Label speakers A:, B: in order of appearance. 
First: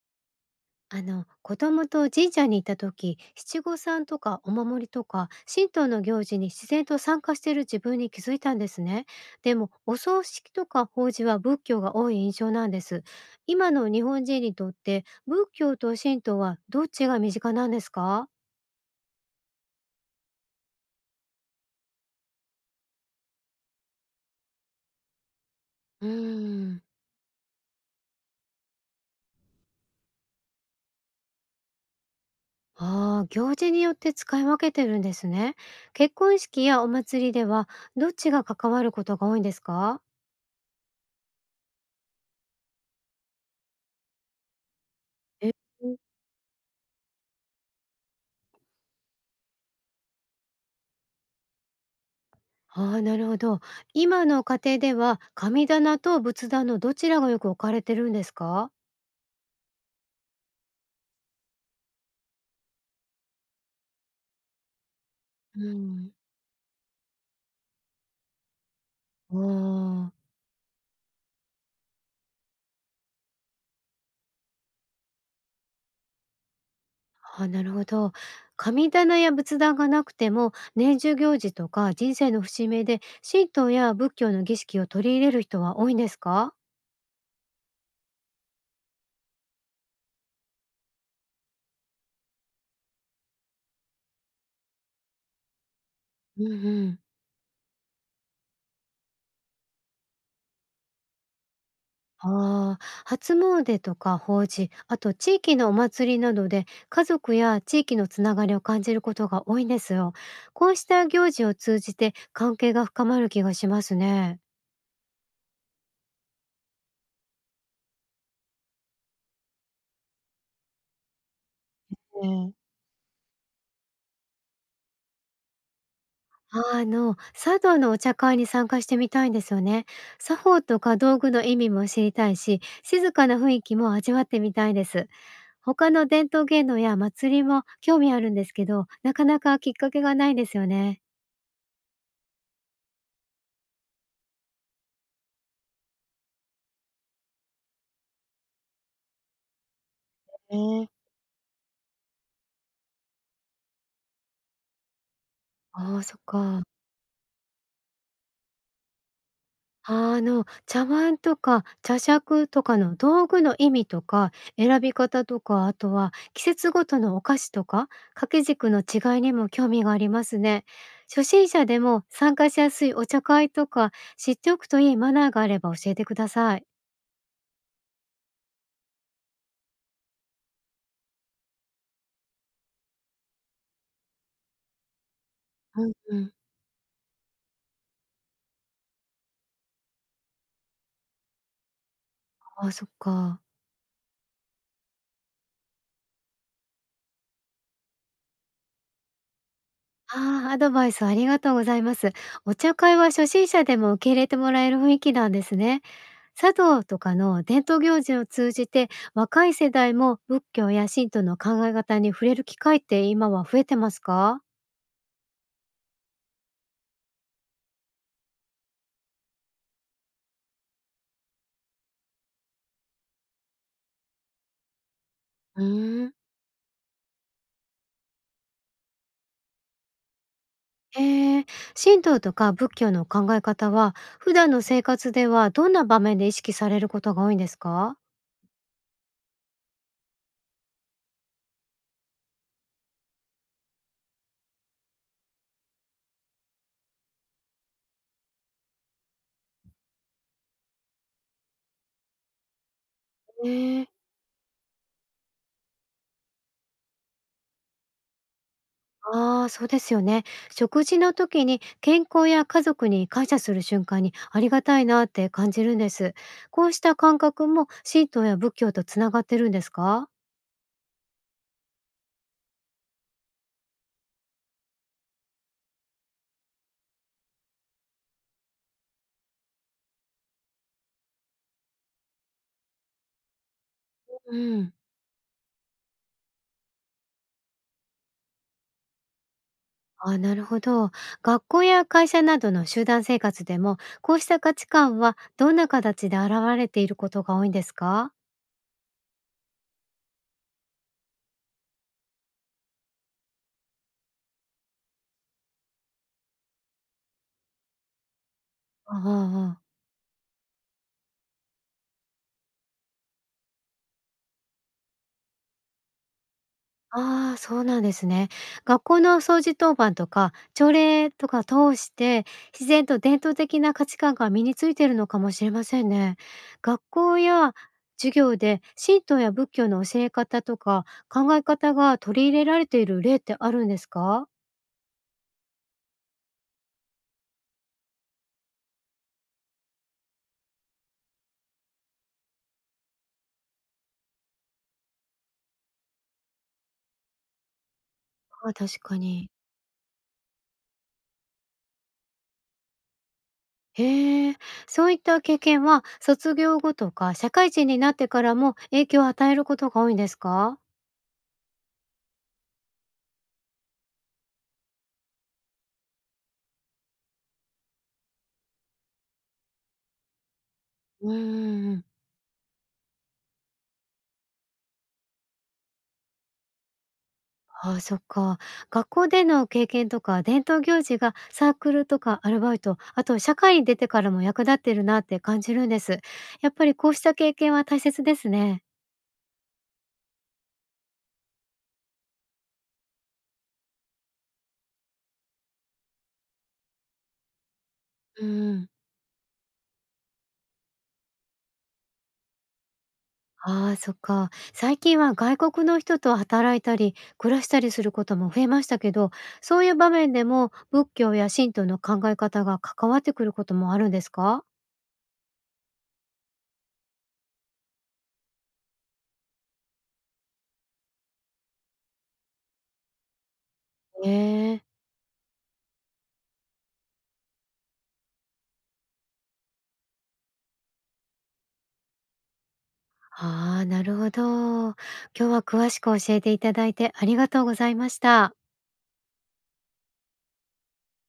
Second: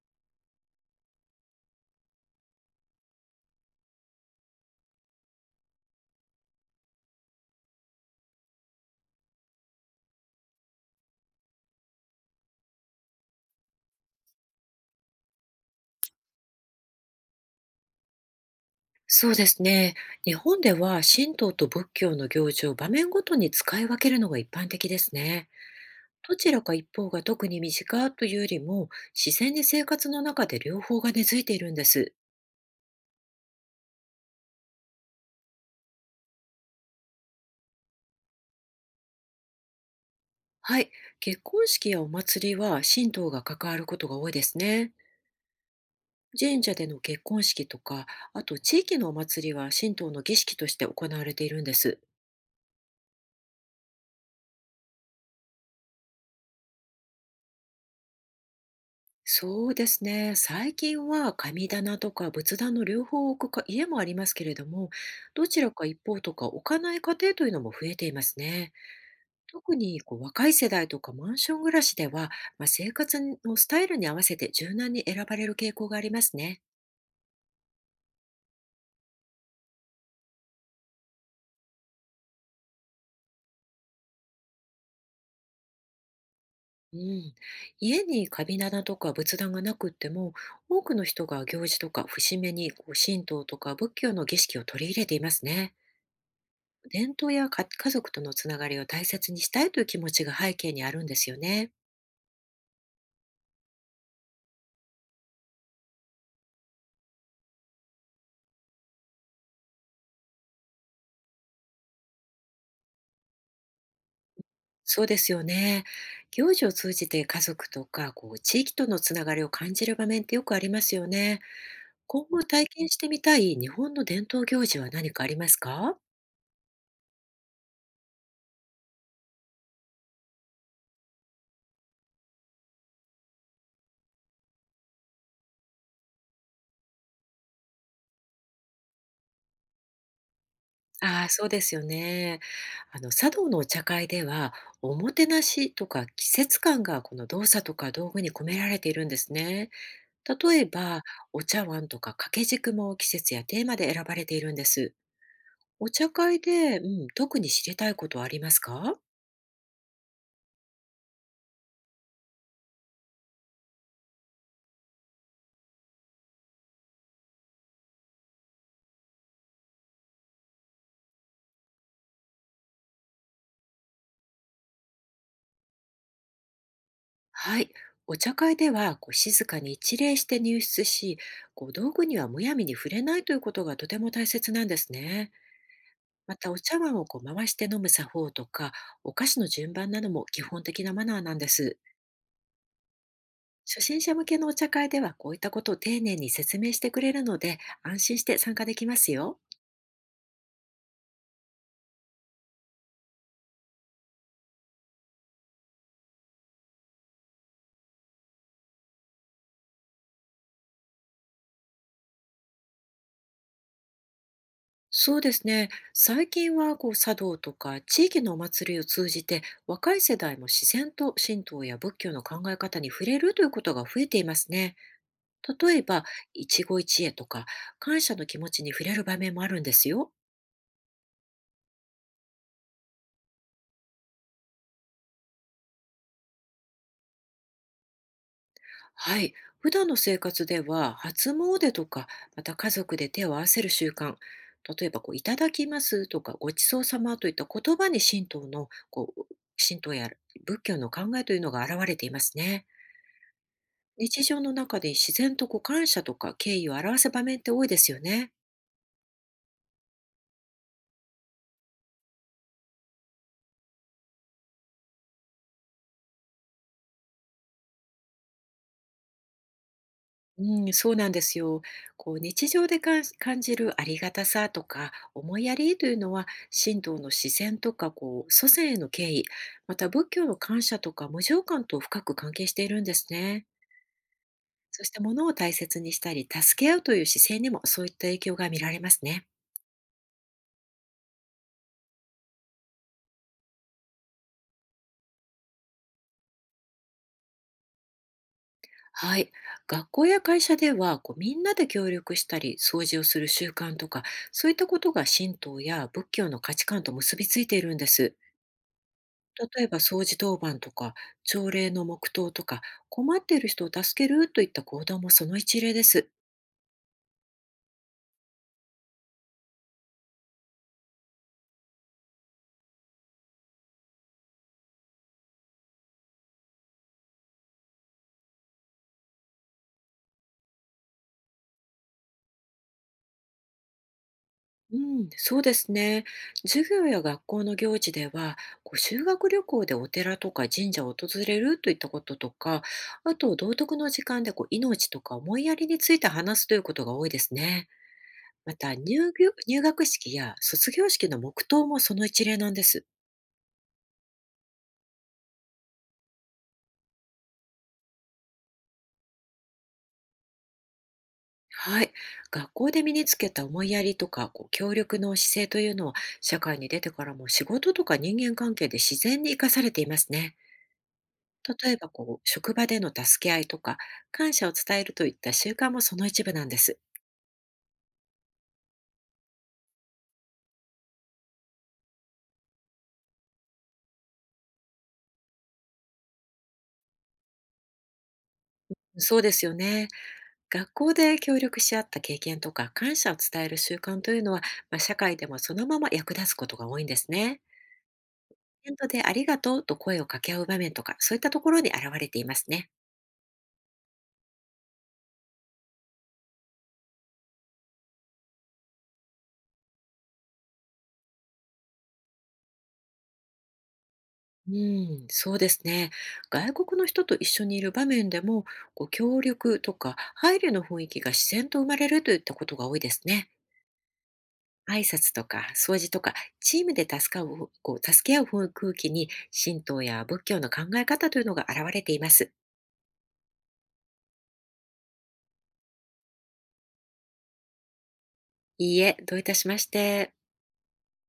A: 子供と神じちゃんに行った時、七五三とかお守りとか神道の行事に自然と参加している自分に気づいたんですね。でも、お葬式とか法事は仏教が多い印象なんです。今の日本人にとって仏教と神道はどっちが身近なんですか？
B: そうですね。日本では神道と仏教の行事を場面ごとに使い分けるのが一般的ですね。
A: うー
B: どちらか
A: ん。
B: 一方が特に身近というよりも、自然に生活の中で両方が根付いているんです。
A: ああー、行事によって使い分けてるんですね。結婚式やお祭りでは、どっちが関わることが多いんですか？
B: はい。結婚式やお祭りは神道が関わることが多いですね。
A: え。
B: 神社での結婚式とか、あと地域のお祭りは神道の儀式として行われているんです。
A: ああ、なるほど。今の家庭では神棚と仏壇のどちらがよく置かれてるんですか？
B: そうですね。最近は神棚とか仏壇の両方を置くか家もありますけれども、どち
A: う
B: らか一
A: ん。
B: 方とか置かない家庭というのも増えていますね。
A: お
B: 特に
A: ー。あ
B: 若い世代とかマンション暮らしでは、生活のスタイルに合わせて柔軟に選ばれる傾向がありますね。
A: あ、なるほど。神棚や仏壇がなくても、年中行事とか人生の節目で神道や仏教の儀式を取り入れる人は多いんですか？
B: うん、家に神棚とか仏壇がなくっても、多くの人が行事とか節目に神道とか仏教の儀式を取り入れていますね。
A: うんうん。
B: 伝統やか家族とのつながりを大切にしたいという気持ちが背景にあるんですよね。
A: ああ、初詣とか法事、あと地域のお祭りなどで家族や地域のつながりを感じることが多いんですよ。こうした行事を通じて関係が深まる気がしますね。
B: そうですよね。行事を通じて家族とか地域とのつながりを感じる場面ってよくありますよね。今後
A: ね。
B: 体験してみたい日本の伝統行事は何かありますか？
A: 茶道のお茶会に参加してみたいんですよね。作法とか道具の意味も知りたいし、静かな雰囲気も味わってみたいです。他の伝統芸能や祭りも興味あるんですけど、なかなかきっかけがないんですよね。
B: ああ、そうですよね。茶道のお茶会では、おもてなしとか季節感がこの動作とか道具に込められているんですね。例え
A: ね。
B: ば、お茶碗とか掛け軸も季節やテーマで選ばれているんです。お
A: ああ、
B: 茶
A: そっ
B: 会
A: か。
B: で、うん、特に知りたいことはありますか？
A: 茶碗とか茶杓とかの道具の意味とか、選び方とか、あとは季節ごとのお菓子とか、掛け軸の違いにも興味がありますね。初心者でも参加しやすいお茶会とか、知っておくといいマナーがあれば教えてください。
B: はい。お茶会では、こう静かに一礼して入室し、こう道具にはむやみに触れないということがとても大切なんですね。
A: うんうん。
B: また、お茶碗をこう回して飲む作法とか、お菓子の順番なども基本的なマナーなんです。
A: あ、そっか。
B: 初心者向けのお茶会では、こういったことを丁寧に説明してくれるので、安心して参加できますよ。
A: ああ、アドバイスありがとうございます。お茶会は初心者でも受け入れてもらえる雰囲気なんですね。茶道とかの伝統行事を通じて、若い世代も仏教や神道の考え方に触れる機会って今は増えてますか？
B: そうですね。最近は茶道とか地域のお祭りを通じて、若い世代も自然と神道や仏教の考え方に触れるということが増えていますね。
A: うー
B: 例えば、
A: ん。
B: 一期一会とか感謝の気持ちに触れる場面もあるんですよ。
A: へえ。神道とか仏教の考え方は、普段の生活ではどんな場面で意識されることが多いんですか？
B: はい。普段の生活では、初詣とか、また家族で手を合わせる習慣、例えば「いただきます」とか「ごちそうさま」といった言葉に、神道や仏教の考えというのが現れていますね。
A: ねえ。
B: 日常の中で自然と感謝とか敬意を表す場面って多いですよね。
A: ああー、そうですよね。食事の時に健康や家族に感謝する瞬間にありがたいなって感じるんです。こうした感覚も神道や仏教とつながってるんですか？
B: うん、そうなんですよ。日常で感じるありがたさとか思いやりというのは、神道の自然とか祖先への敬意、また仏教の感謝とか無常感と深く関係しているんですね。
A: うん。
B: そして、物を大切にしたり助け合うという姿勢にも、そういった影響が見られますね。
A: ああ、なるほど。学校や会社などの集団生活でも、こうした価値観はどんな形で現れていることが多いんですか？
B: はい。学校や会社では、みんなで協力したり掃除をする習慣とか、そういったことが神道や仏教の価値観と結びついているんです。
A: あああああ
B: 例え
A: あ。
B: ば、掃除当番とか朝礼の黙祷とか、困っている人を助けるといった行動もその一例です。
A: そうなんですね。学校の掃除当番とか朝礼とか通して、自然と伝統的な価値観が身についているのかもしれませんね。学校や授業で神道や仏教の教え方とか考え方が取り入れられている例ってあるんですか？
B: うん、そうですね。授業や学校の行事では、修学旅行でお寺とか神社を訪れるといったこととか、あと道徳の時間で命とか思いやりについて話すということが多いですね。
A: ああ、
B: また、
A: 確か
B: 入
A: に。
B: 学入学式や卒業式の黙祷もその一例なんです。
A: へえ、そういった経験は卒業後とか社会人になってからも影響を与えることが多いんですか？
B: はい。学校で身につけた思いやりとか、協力の姿勢というのは、社会に出てからも仕事とか人間関係で自然に生かされていますね。
A: うー
B: 例え
A: ん。
B: ば、職場での助け合いとか、感謝を伝えるといった習慣もその一部なんです。
A: ああ、そっか。学校での経験とか伝統行事がサークルとかアルバイト、あと社会に出てからも役立ってるなって感じるんです。やっぱりこうした経験は大切ですね。
B: そうですよね。学校で協力し合った経験とか、感謝を伝える習慣というのは、社会でもそのまま役立つことが多いんですね。
A: うん。
B: イベントでありがとうと声を掛け合う場面とか、そういったところに現れていますね。
A: ああ、そっか。最近は外国の人と働いたり、暮らしたりすることも増えましたけど、そういう場面でも仏教や神道の考え方が関わってくることもあるんですか？
B: うん、そうですね。外国の人と一緒にいる場面でも、協力とか配慮の雰囲気が自然と生まれるといったことが多いですね。
A: ええ。
B: 挨拶とか掃除とか、チームで助かう、こう助け合う雰空気に、神道や仏教の考え方というのが現れています。
A: ああ、なるほど。今日は詳しく教えていただいてありがとうございました。
B: いいえ、どういたしまして。